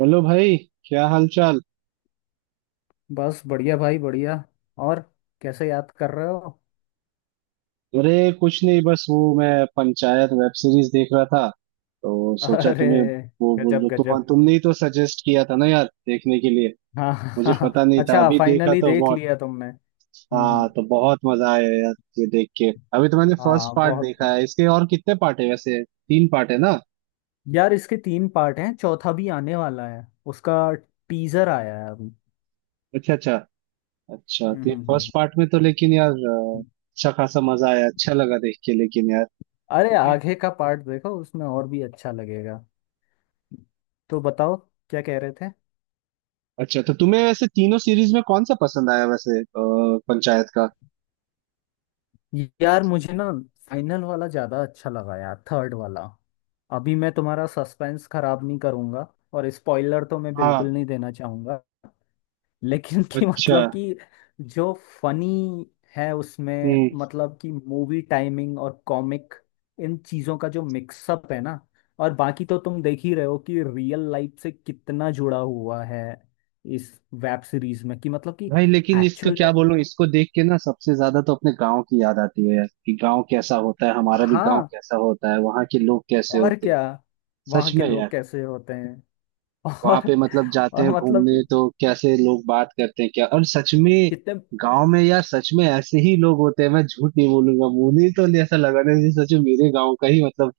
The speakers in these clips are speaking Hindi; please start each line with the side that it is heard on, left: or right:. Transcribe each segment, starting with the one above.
right: हेलो भाई। क्या हाल चाल।
left: बस बढ़िया भाई बढ़िया। और कैसे याद कर रहे हो।
right: अरे कुछ नहीं, बस वो मैं पंचायत वेब सीरीज देख रहा था तो सोचा
left: अरे
right: तुम्हें,
left: गजब
right: वो- तुम
left: गजब।
right: तुमने ही तो सजेस्ट किया था ना यार देखने के लिए।
left: हाँ हाँ हाँ,
right: मुझे पता
left: हाँ।
right: नहीं था,
left: अच्छा
right: अभी देखा
left: फाइनली
right: तो
left: देख
right: बहुत।
left: लिया तुमने। हम्म
right: हाँ
left: हम्म।
right: तो बहुत मजा आया यार ये देख के। अभी तो मैंने फर्स्ट
left: हाँ
right: पार्ट
left: बहुत।
right: देखा है इसके, और कितने पार्ट है वैसे? तीन पार्ट है ना?
left: यार इसके तीन पार्ट हैं, चौथा भी आने वाला है उसका। टीजर आया है अभी।
right: अच्छा अच्छा। अच्छा
left: हम्म
right: तो
left: हम्म,
right: फर्स्ट
left: हम्म,
right: पार्ट में तो लेकिन यार
left: हम्म।
right: अच्छा खासा मजा आया, अच्छा लगा देख के लेकिन यार।
left: अरे आगे का पार्ट देखो, उसमें और भी अच्छा लगेगा। तो बताओ क्या कह रहे थे।
right: अच्छा तो तुम्हें वैसे तीनों सीरीज में कौन सा पसंद आया वैसे पंचायत का?
left: यार मुझे ना फाइनल वाला ज्यादा अच्छा लगा यार, थर्ड वाला। अभी मैं तुम्हारा सस्पेंस खराब नहीं करूंगा। और स्पॉइलर तो मैं बिल्कुल
right: हाँ।
left: नहीं देना चाहूंगा। लेकिन कि
right: अच्छा।
left: मतलब कि जो फनी है उसमें,
right: हम्म।
left: मतलब कि मूवी टाइमिंग और कॉमिक, इन चीजों का जो मिक्सअप है ना। और बाकी तो तुम देख ही रहे हो कि रियल लाइफ से कितना जुड़ा हुआ है इस वेब सीरीज में, कि मतलब कि
right: भाई लेकिन इसको
left: एक्चुअल
right: क्या
left: में।
right: बोलूं, इसको देख के ना सबसे ज्यादा तो अपने गांव की याद आती है यार कि गांव कैसा होता है, हमारा भी गांव
left: हाँ
right: कैसा होता है, वहाँ के लोग कैसे
left: और
right: होते हैं।
left: क्या,
right: सच
left: वहाँ के
right: में
left: लोग
right: यार।
left: कैसे होते हैं।
right: वहाँ
left: और
right: पे मतलब जाते हैं
left: और मतलब कि
right: घूमने तो कैसे लोग बात करते हैं क्या, और सच में
left: कितने
right: गांव में यार सच में ऐसे ही लोग होते हैं। मैं झूठ नहीं बोलूंगा, मुझे तो ऐसा लगा ना जैसे सच में मेरे गांव का ही मतलब,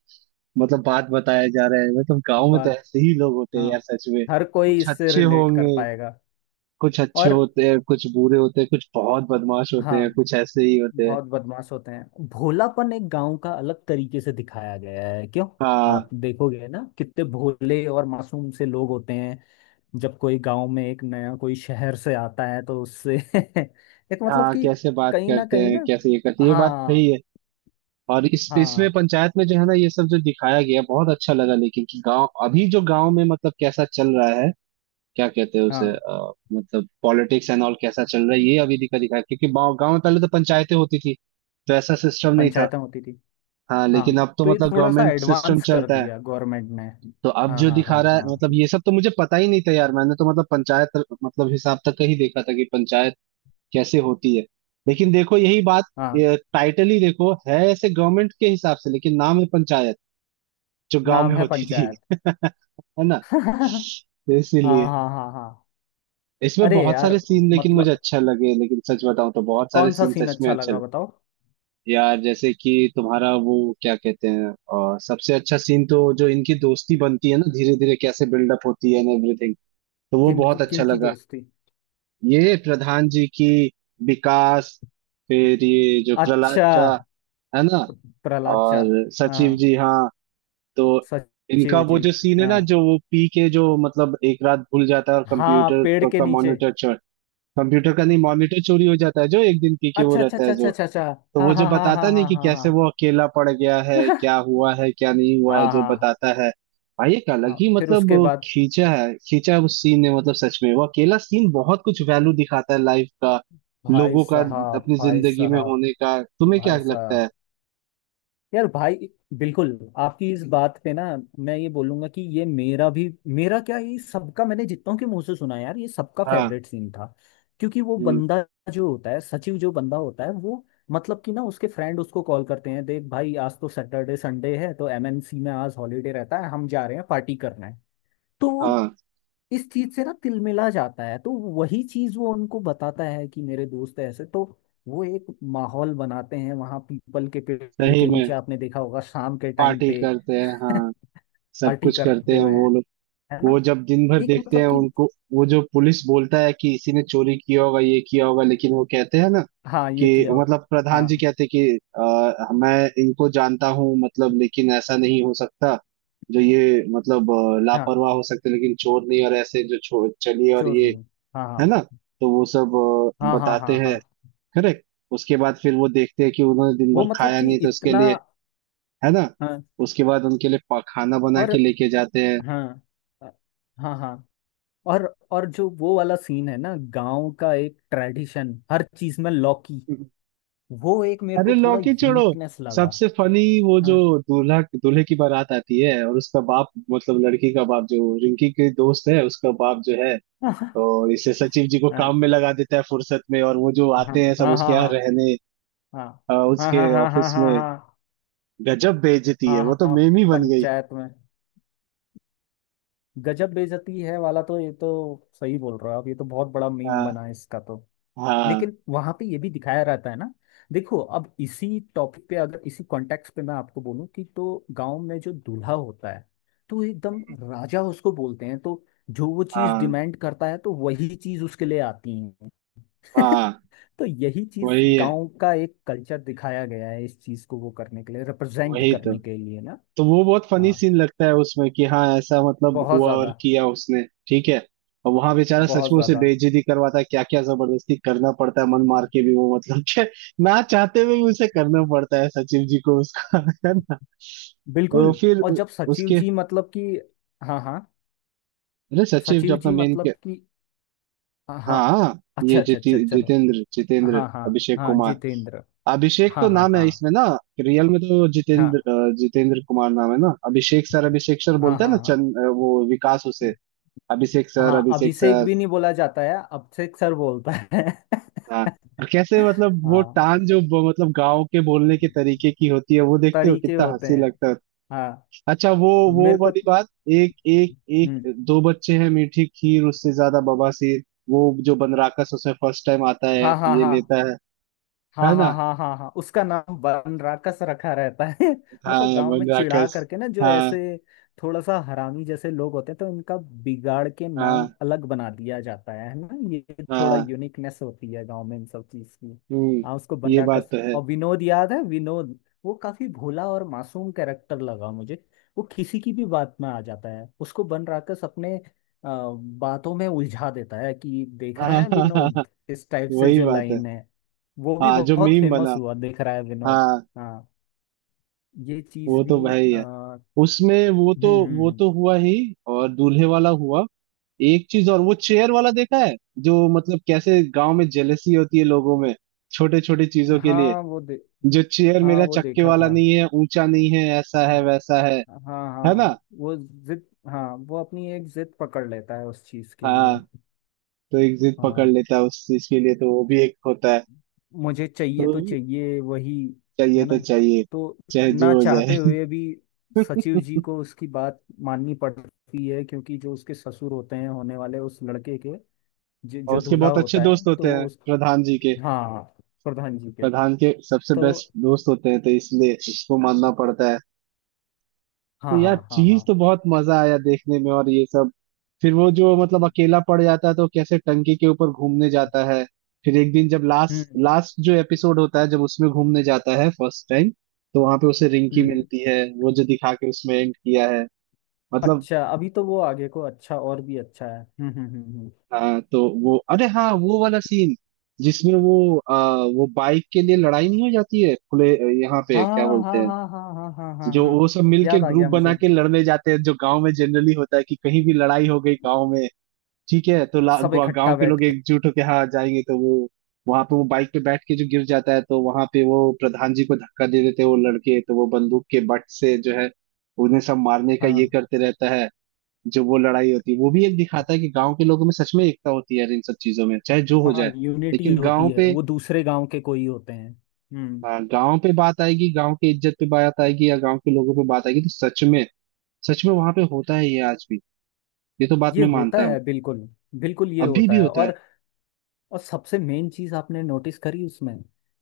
right: मतलब बात बताया जा रहा है। मतलब गांव में तो
left: बात।
right: ऐसे ही लोग होते हैं
left: हाँ
right: यार, सच में।
left: हर कोई
right: कुछ
left: इससे
right: अच्छे
left: रिलेट कर
right: होंगे।
left: पाएगा।
right: कुछ अच्छे
left: और
right: होते हैं, कुछ बुरे होते हैं, कुछ बहुत बदमाश होते हैं,
left: हाँ
right: कुछ ऐसे ही होते हैं।
left: बहुत बदमाश होते हैं। भोलापन एक गांव का अलग तरीके से दिखाया गया है क्यों।
right: हाँ,
left: आप देखोगे ना कितने भोले और मासूम से लोग होते हैं। जब कोई गांव में एक नया कोई शहर से आता है तो उससे एक मतलब
right: हाँ
left: कि
right: कैसे बात
left: कहीं ना
right: करते
left: कहीं
right: हैं,
left: ना।
right: कैसे ये करते हैं, ये बात सही
left: हाँ
right: है। और इस इसमें
left: हाँ
right: पंचायत में जो है ना, ये सब जो दिखाया गया बहुत अच्छा लगा, लेकिन कि गांव अभी जो गांव में मतलब कैसा चल रहा है, क्या कहते हैं उसे
left: हाँ
right: मतलब पॉलिटिक्स एंड ऑल कैसा चल रहा है ये अभी दिखाया, क्योंकि गांव गांव में पहले तो पंचायतें होती थी। तो ऐसा सिस्टम नहीं था।
left: पंचायतें होती थी।
right: हाँ
left: हाँ,
right: लेकिन अब तो
left: तो ये
right: मतलब
left: थोड़ा सा
right: गवर्नमेंट सिस्टम
left: एडवांस कर
right: चलता है।
left: दिया गवर्नमेंट ने।
right: तो अब
left: हाँ
right: जो
left: हाँ
right: दिखा
left: हाँ
right: रहा है
left: हाँ
right: मतलब ये सब तो मुझे पता ही नहीं था यार। मैंने तो मतलब पंचायत मतलब हिसाब तक का ही देखा था कि पंचायत कैसे होती है। लेकिन देखो यही बात,
left: हाँ,
right: टाइटल ही देखो है ऐसे गवर्नमेंट के हिसाब से लेकिन नाम है पंचायत जो गांव में
left: नाम है
right: होती थी।
left: पंचायत।
right: है ना? तो
left: हाँ
right: इसीलिए
left: हाँ हाँ हाँ।
right: इसमें
left: अरे
right: बहुत सारे
left: यार
right: सीन लेकिन मुझे
left: मतलब
right: अच्छा लगे, लेकिन सच बताऊं तो बहुत सारे
left: कौन सा
right: सीन
left: सीन
right: सच में
left: अच्छा
right: अच्छे
left: लगा
right: लगे।
left: बताओ।
right: यार जैसे कि तुम्हारा वो, क्या कहते हैं सबसे अच्छा सीन तो जो इनकी दोस्ती बनती है ना धीरे धीरे, कैसे बिल्डअप होती है एंड एवरीथिंग, तो वो
left: किनकी
right: बहुत अच्छा
left: किनकी
right: लगा।
left: दोस्ती।
right: ये प्रधान जी की, विकास, फिर ये जो प्रहलाद
left: अच्छा,
right: चा है ना,
left: प्रहलाद चा।
right: और सचिव
left: हाँ,
right: जी। हाँ। तो इनका
left: सचिव
right: वो
left: जी।
right: जो सीन है
left: हाँ
right: ना, जो वो पी के जो मतलब एक रात भूल जाता है और
left: हाँ,
right: कंप्यूटर
left: पेड़ के
right: का
left: नीचे।
right: मॉनिटर चोर, कंप्यूटर का नहीं मॉनिटर चोरी हो जाता है जो एक दिन पी के वो
left: अच्छा अच्छा
right: रहता
left: अच्छा
right: है
left: अच्छा
right: जो।
left: अच्छा अच्छा।
right: तो
left: हाँ
right: वो जो
left: हाँ हाँ
right: बताता
left: हाँ
right: नहीं
left: हाँ
right: कि
left: हाँ
right: कैसे
left: हाँ।
right: वो अकेला पड़ गया है, क्या हुआ है, क्या नहीं हुआ है,
left: हाँ
right: जो
left: हाँ।
right: बताता है। भाई एक अलग
left: हाँ
right: ही
left: फिर
right: मतलब
left: उसके
right: वो
left: बाद
right: खींचा है उस सीन ने, मतलब सच में वो अकेला सीन बहुत कुछ वैल्यू दिखाता है लाइफ का,
left: भाई
right: लोगों का,
left: साहब
right: अपनी
left: भाई
right: जिंदगी में
left: साहब।
right: होने का। तुम्हें क्या
left: भाई
right: लगता
left: साहब,
right: है?
left: यार भाई, बिल्कुल आपकी इस बात पे ना मैं ये बोलूंगा कि ये मेरा भी, मेरा क्या ये सबका, मैंने जितनों के मुंह से सुना है यार, ये सबका
right: हाँ।
left: फेवरेट सीन था। क्योंकि वो
right: हम्म।
left: बंदा जो होता है, सचिव जो बंदा होता है वो, मतलब कि ना उसके फ्रेंड उसको कॉल करते हैं, देख भाई आज तो सैटरडे संडे है तो एमएनसी में आज हॉलीडे रहता है, हम जा रहे हैं, पार्टी करना है। तो वो
right: हाँ
left: इस चीज से ना तिलमिला जाता है, तो वही चीज वो उनको बताता है कि मेरे दोस्त ऐसे, तो वो एक माहौल बनाते हैं वहां पीपल के पेड़
right: सही
left: के
right: में
left: नीचे, आपने देखा होगा शाम के टाइम
right: पार्टी
left: पे।
right: करते हैं, हाँ सब
left: पार्टी
right: कुछ करते
left: करते
right: हैं
left: हुए
right: वो
left: हैं,
right: लोग।
left: है
right: वो
left: ना।
right: जब दिन भर
left: एक
right: देखते हैं
left: मतलब कि,
right: उनको, वो जो पुलिस बोलता है कि इसी ने चोरी किया होगा, ये किया होगा, लेकिन वो कहते हैं ना
left: हाँ ये
right: कि
left: किया हो।
right: मतलब प्रधान
left: हाँ
right: जी कहते कि मैं इनको जानता हूँ मतलब, लेकिन ऐसा नहीं हो सकता, जो ये मतलब
left: हाँ,
right: लापरवाह हो सकते लेकिन चोर नहीं, और ऐसे जो चोर चलिए, और
left: श्योर
right: ये
left: नहीं। हाँ
right: है ना,
left: हाँ
right: तो वो सब
left: हाँ हाँ
right: बताते
left: हाँ हाँ।
right: हैं। करेक्ट। उसके बाद फिर वो देखते हैं कि उन्होंने दिन
left: वो
right: भर
left: मतलब
right: खाया
left: कि
right: नहीं, तो उसके
left: इतना।
right: लिए है ना,
left: हाँ
right: उसके बाद उनके लिए खाना बना
left: और
right: के लेके जाते हैं।
left: हाँ, अ, हाँ हाँ। और और जो वो वाला सीन है ना, गांव का एक ट्रेडिशन हर चीज में लौकी, वो एक मेरे
right: अरे
left: को थोड़ा
right: लौकी छोड़ो,
left: यूनिकनेस लगा।
right: सबसे फनी वो जो
left: हाँ
right: दूल्हा दूल्हे की बारात आती है और उसका बाप मतलब लड़की का बाप जो रिंकी के दोस्त है उसका बाप जो है,
left: हाँ हाँ
right: तो इसे सचिव जी को काम में लगा देता है फुर्सत में, और वो जो
left: हाँ हाँ
right: आते हैं सब
left: हाँ
right: उसके
left: हाँ
right: यहाँ
left: हाँ
right: रहने
left: हाँ हाँ
right: उसके ऑफिस में।
left: हाँ
right: गजब बेइज्जती है,
left: हाँ
right: वो
left: हाँ,
right: तो
left: हाँ,
right: मेम ही बन गई।
left: पंचायत में। गजब बेइज्जती है वाला तो, ये तो सही बोल रहे हो आप, ये तो बहुत बड़ा मीम
right: हाँ
left: बना है इसका तो।
right: हाँ
left: लेकिन वहां पे ये भी दिखाया रहता है ना। देखो, अब इसी टॉपिक पे अगर इसी कॉन्टेक्स्ट पे मैं आपको बोलूं कि तो गांव में जो दूल्हा होता है तो एकदम राजा उसको बोलते हैं, तो जो वो चीज
right: हाँ
left: डिमांड करता है तो वही चीज उसके लिए आती है।
right: हाँ।
left: तो यही चीज
right: वही है,
left: गांव का एक कल्चर दिखाया गया है, इस चीज को वो करने के लिए, रिप्रेजेंट
right: वही तो।
left: करने के लिए ना।
right: तो वो बहुत फनी
left: हाँ
right: सीन लगता है उसमें कि हाँ ऐसा मतलब
left: बहुत
right: हुआ और
left: ज्यादा
right: किया उसने। ठीक है। और वहां बेचारा सच
left: बहुत
right: में उसे
left: ज्यादा।
right: बेइज्जती करवाता है, क्या क्या जबरदस्ती करना पड़ता है, मन मार के भी वो मतलब कि ना चाहते हुए भी उसे करना पड़ता है सचिव जी को, उसका। है ना? तो
left: बिल्कुल।
right: फिर
left: और जब सचिव
right: उसके,
left: जी मतलब कि, हाँ हाँ,
right: अरे सचिव जो
left: सचिव
right: अपना
left: जी
right: मेन के,
left: मतलब कि। हाँ
right: हाँ। ये
left: अच्छा अच्छा
right: जिति
left: अच्छा चलो।
right: जितेंद्र जितेंद्र
left: हाँ हाँ
right: अभिषेक
left: हाँ
right: कुमार।
left: जितेंद्र।
right: अभिषेक
left: हाँ
right: तो
left: हाँ
right: नाम है
left: हाँ
right: इसमें ना, रियल में तो जितेंद्र
left: हाँ
right: जितेंद्र कुमार नाम है ना। अभिषेक सर, अभिषेक सर
left: हाँ
right: बोलता है
left: हाँ
right: ना,
left: हाँ।
right: चंद वो विकास उसे अभिषेक सर,
left: हाँ,
right: अभिषेक
left: अभिषेक
right: सर।
left: भी नहीं बोला जाता है, अभिषेक सर बोलता है।
right: हाँ। और कैसे मतलब वो
left: हाँ
right: टान जो मतलब गांव के बोलने के तरीके की होती है वो, देखते हो
left: तरीके
right: कितना
left: होते
right: हंसी
left: हैं।
right: लगता है।
left: हाँ
right: अच्छा वो
left: मेरे को।
right: वाली बात, एक एक
left: हम्म।
right: एक दो बच्चे हैं मीठी खीर उससे ज्यादा बवासीर, वो जो बनराकस उसमें फर्स्ट टाइम आता है
left: हाँ हाँ
right: ये
left: हाँ
right: लेता है
left: हाँ
right: है
left: हाँ
right: ना?
left: हाँ हाँ हाँ उसका नाम बनराकस रखा रहता है। मतलब
right: हाँ
left: गांव में चिढ़ा
right: बनराकस।
left: करके ना, जो
right: हाँ
left: ऐसे थोड़ा सा हरामी जैसे लोग होते हैं, तो इनका बिगाड़ के
right: हाँ
left: नाम अलग बना दिया जाता है ना। ये थोड़ा
right: हाँ।
left: यूनिकनेस होती है गांव में इन सब चीज की।
right: हम्म।
left: हाँ उसको
right: ये बात
left: बनराकस,
right: तो है।
left: और विनोद याद है, विनोद। वो काफी भोला और मासूम कैरेक्टर लगा मुझे। वो किसी की भी बात में आ जाता है, उसको बनराकस अपने बातों में उलझा देता है कि देख
right: हाँ,
left: रहा है
right: हाँ हाँ हाँ।
left: विनोद, इस टाइप से
right: वही
left: जो
right: बात है।
left: लाइन है। वो भी
right: हाँ जो
left: बहुत
right: मीम
left: फेमस
right: बना।
left: हुआ दिख रहा है, विनोद।
right: हाँ।
left: हाँ ये चीज
right: वो
left: भी
right: तो भाई यार,
left: हम्म।
right: उसमें वो तो,
left: हम्म
right: वो
left: हम्म।
right: तो हुआ ही और दूल्हे वाला हुआ। एक चीज और, वो चेयर वाला देखा है जो, मतलब कैसे गांव में जेलसी होती है लोगों में छोटे छोटे चीजों के लिए,
left: हाँ
right: जो चेयर
left: हाँ
right: मेरा
left: वो
right: चक्के
left: देखा
right: वाला
left: था।
right: नहीं है, ऊंचा नहीं है, ऐसा है वैसा है
left: हाँ
right: है ना?
left: हाँ वो जिद, हाँ वो अपनी एक जिद पकड़ लेता है उस चीज के लिए।
right: हाँ तो एक जिद पकड़
left: हाँ,
right: लेता है उस चीज के लिए, तो वो भी एक होता है।
left: मुझे
right: तो
left: चाहिए तो चाहिए वही,
right: चाहिए
left: है ना।
right: तो चाहिए,
left: तो
right: चाहे
left: ना
right: जो हो
left: चाहते
right: जाए।
left: हुए भी सचिव जी को उसकी बात माननी पड़ती है, क्योंकि जो उसके ससुर होते हैं होने वाले उस लड़के के, जो,
right: और
left: जो
right: उसके
left: दूल्हा
right: बहुत अच्छे
left: होता है,
right: दोस्त होते
left: तो
right: हैं
left: वो।
right: प्रधान जी के,
left: हाँ हाँ, प्रधान जी के
right: प्रधान के सबसे
left: तो।
right: बेस्ट दोस्त होते हैं तो इसलिए उसको मानना पड़ता है। तो
left: हाँ
right: यार
left: हाँ हाँ
right: चीज
left: हाँ।
right: तो बहुत मजा आया देखने में, और ये सब। फिर वो जो मतलब
left: हम्म
right: अकेला पड़ जाता है तो कैसे टंकी के ऊपर घूमने जाता है। फिर एक दिन जब लास्ट लास्ट जो एपिसोड होता है, जब उसमें घूमने जाता है फर्स्ट टाइम तो वहां पे उसे
left: हम्म
right: रिंकी
left: हम्म।
right: मिलती है, वो जो दिखा के उसमें एंड किया है, मतलब।
left: अच्छा अभी तो वो आगे को अच्छा, और भी अच्छा है।
right: हाँ तो वो, अरे हाँ वो वाला सीन जिसमें वो वो बाइक के लिए लड़ाई नहीं हो जाती है खुले, यहाँ पे क्या
left: हाँ
right: बोलते
left: हाँ
right: हैं?
left: हाँ हाँ हाँ हाँ हाँ हाँ
right: जो
left: हाँ।
right: वो सब मिलके
left: याद आ
right: ग्रुप
left: गया
right: बना
left: मुझे।
right: के लड़ने जाते हैं, जो गांव में जनरली होता है कि कहीं भी लड़ाई हो गई गांव में ठीक है तो
left: सब
right: गांव
left: इकट्ठा
right: के
left: बैठ
right: लोग
left: के।
right: एकजुट होके हाँ जाएंगे, तो वो वहां पे वो बाइक पे बैठ के जो गिर जाता है तो वहां पे वो प्रधान जी को धक्का दे देते हैं वो लड़के, तो वो बंदूक के बट से जो है उन्हें सब मारने का ये
left: हाँ
right: करते रहता है। जो वो लड़ाई होती है वो भी एक दिखाता है कि गांव के लोगों में सच में एकता होती है यार इन सब चीजों में, चाहे जो हो
left: हाँ,
right: जाए,
left: यूनिटी
right: लेकिन
left: होती
right: गांव
left: है,
right: पे,
left: वो दूसरे गांव के कोई होते हैं। हम्म।
right: हाँ, गांव पे बात आएगी, गांव की इज्जत पे बात आएगी या गांव के लोगों पे बात आएगी तो सच में, सच में वहां पे होता है ये आज भी। ये तो बात
left: ये
right: मैं
left: होता
right: मानता हूँ।
left: है, बिल्कुल बिल्कुल ये
right: अभी भी
left: होता है।
right: होता है।
left: और सबसे मेन चीज आपने नोटिस करी उसमें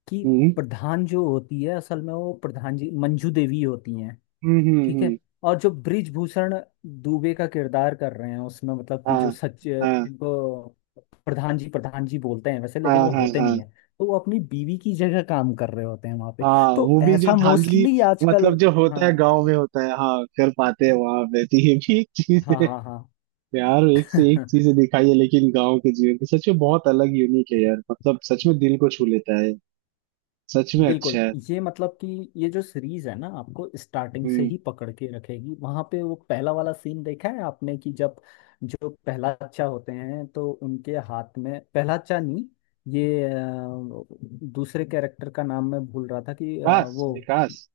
left: कि
right: हम्म
left: प्रधान जो होती है असल में, वो प्रधान जी मंजू देवी होती हैं। ठीक है।
right: हम्म।
left: और जो ब्रिजभूषण दुबे का किरदार कर रहे हैं उसमें, मतलब कि
right: हाँ,
left: जो, सच
right: हाँ,
left: इनको प्रधान जी बोलते हैं वैसे,
right: हाँ,
left: लेकिन
right: हाँ,
left: वो
right: हाँ,
left: होते
right: हाँ,
left: नहीं है। तो वो अपनी बीवी की जगह काम कर रहे होते हैं वहां पे।
right: हाँ,
left: तो
right: वो भी जो
left: ऐसा
right: धांधली
left: मोस्टली
right: मतलब
left: आजकल।
right: जो होता है
left: हाँ
right: गांव में होता है हाँ कर पाते हैं वहां पे, तो ये भी एक चीज
left: हाँ
right: है।
left: हाँ
right: यार एक से एक
left: हाँ।
right: चीजें दिखाई है लेकिन गांव के जीवन की, सच में बहुत अलग यूनिक है यार, मतलब सच में दिल को छू लेता है। सच में अच्छा
left: बिल्कुल।
right: है।
left: ये मतलब कि ये जो सीरीज है ना आपको स्टार्टिंग से
right: हम्म,
left: ही पकड़ के रखेगी। वहां पे वो पहला वाला सीन देखा है आपने कि जब जो पहलाचा होते हैं तो उनके हाथ में, पहलाचा नहीं ये दूसरे कैरेक्टर का नाम मैं भूल रहा था कि
right: विकास
left: वो
right: विकास।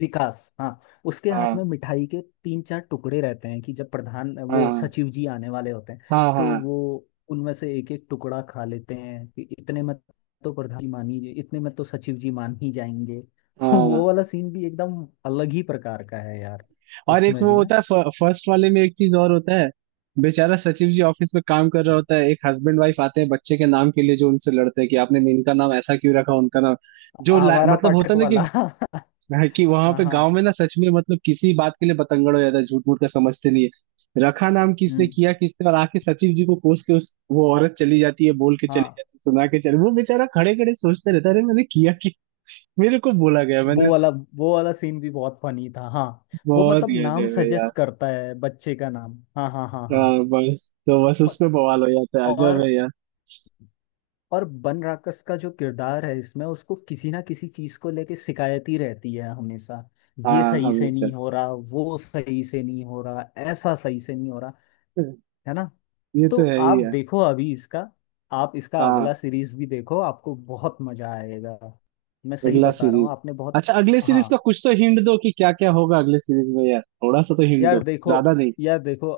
left: विकास। हाँ उसके हाथ में
right: हाँ
left: मिठाई के तीन चार टुकड़े रहते हैं कि जब प्रधान वो
right: हाँ
left: सचिव जी आने वाले होते हैं,
right: हाँ हाँ
left: तो वो उनमें से एक एक टुकड़ा खा लेते हैं कि इतने में, तो प्रधान जी मान ही, इतने में तो सचिव जी मान ही जाएंगे।
right: हाँ।
left: वो वाला सीन भी एकदम अलग ही प्रकार का है यार।
right: और एक
left: उसमें
right: वो
left: भी ना
right: होता है फर्स्ट वाले में, एक चीज और होता है, बेचारा सचिव जी ऑफिस में काम कर रहा होता है, एक हस्बैंड वाइफ आते हैं बच्चे के नाम के लिए जो उनसे लड़ते हैं कि आपने इनका नाम ऐसा क्यों रखा उनका नाम, जो
left: आवारा
right: मतलब होता
left: पाठक
right: है ना कि
left: वाला।
right: वहां
left: हाँ
right: पे
left: हाँ
right: गांव में ना सच में मतलब किसी बात के लिए बतंगड़ हो जाता है झूठ मूठ का, समझते नहीं है, रखा नाम किसने
left: हम्म।
right: किया किसने, और आके सचिव जी को कोस के उस वो औरत चली जाती है, बोल के चली जाती
left: हाँ
right: है, सुना के चले, वो बेचारा खड़े खड़े सोचते रहता है अरे मैंने किया कि मेरे को बोला गया मैंने।
left: वो वाला सीन भी बहुत फनी था। हाँ वो
right: बहुत
left: मतलब
right: गया
left: नाम
right: जय।
left: सजेस्ट करता है, बच्चे का नाम, हाँ हाँ हाँ हाँ।
right: हाँ बस तो बस
left: म-
right: उसमें बवाल हो जाता है, अजब है
left: और
right: यार।
left: और बन राकस का जो किरदार है इसमें, उसको किसी ना किसी चीज को लेके शिकायत ही रहती है हमेशा। ये
right: हाँ
left: सही से
right: हमेशा।
left: नहीं हो रहा, वो सही से नहीं हो रहा, ऐसा सही से नहीं हो रहा, है ना।
right: ये
left: तो
right: तो है ही
left: आप
right: यार।
left: देखो अभी इसका, आप इसका अगला
right: हाँ।
left: सीरीज भी देखो, आपको बहुत मजा आएगा। मैं सही
right: अगला
left: बता रहा हूँ,
right: सीरीज?
left: आपने बहुत।
right: अच्छा अगले सीरीज का
left: हाँ
right: कुछ तो हिंट दो कि क्या क्या होगा अगले सीरीज में यार, थोड़ा सा तो हिंट दो,
left: यार देखो,
right: ज्यादा नहीं।
left: यार देखो,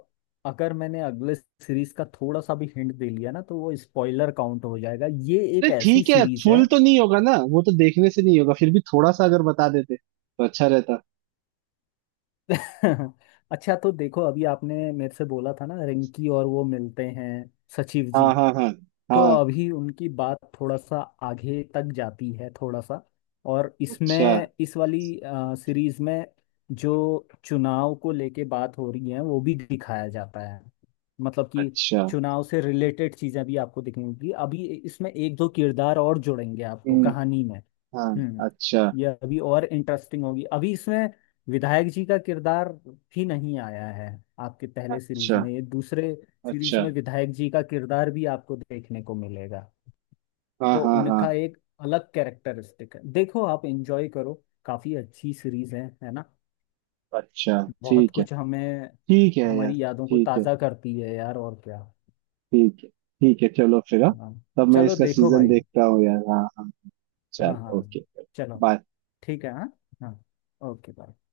left: अगर मैंने अगले सीरीज का थोड़ा सा भी हिंट दे लिया ना तो वो स्पॉइलर काउंट हो जाएगा, ये
right: अरे
left: एक ऐसी
right: ठीक है,
left: सीरीज है।
right: फुल तो नहीं होगा ना वो तो देखने से नहीं होगा, फिर भी थोड़ा सा अगर बता देते तो अच्छा रहता।
left: अच्छा तो देखो अभी आपने मेरे से बोला था ना रिंकी और वो मिलते हैं सचिव जी,
right: हाँ हाँ हाँ
left: तो
right: हाँ।
left: अभी उनकी बात थोड़ा सा आगे तक जाती है थोड़ा सा। और इसमें
right: अच्छा
left: इस वाली सीरीज में जो चुनाव को लेके बात हो रही है वो भी दिखाया जाता है, मतलब कि
right: अच्छा।
left: चुनाव से रिलेटेड चीजें भी आपको दिखेंगी। अभी इसमें एक दो किरदार और जुड़ेंगे आपको
right: हम्म।
left: कहानी में। हम्म।
right: हाँ। अच्छा
left: ये अभी और इंटरेस्टिंग होगी अभी इसमें, विधायक जी का किरदार भी नहीं आया है आपके पहले सीरीज
right: अच्छा
left: में, ये दूसरे सीरीज
right: अच्छा।
left: में विधायक जी का किरदार भी आपको देखने को मिलेगा।
right: हाँ
left: तो
right: हाँ हाँ।
left: उनका एक अलग कैरेक्टरिस्टिक है, देखो आप एंजॉय करो, काफी अच्छी सीरीज है ना।
right: अच्छा।
left: बहुत
right: ठीक है
left: कुछ हमें,
right: ठीक है यार।
left: हमारी यादों को
right: ठीक है
left: ताजा करती है यार, और क्या।
right: ठीक है ठीक है चलो फिर हाँ।
left: हाँ
right: तब मैं
left: चलो
right: इसका
left: देखो
right: सीजन
left: भाई।
right: देखता हूँ यार। हाँ हाँ।
left: हाँ हाँ
right: चलो ओके
left: चलो
right: बाय।
left: ठीक है। हाँ हाँ ओके बाय।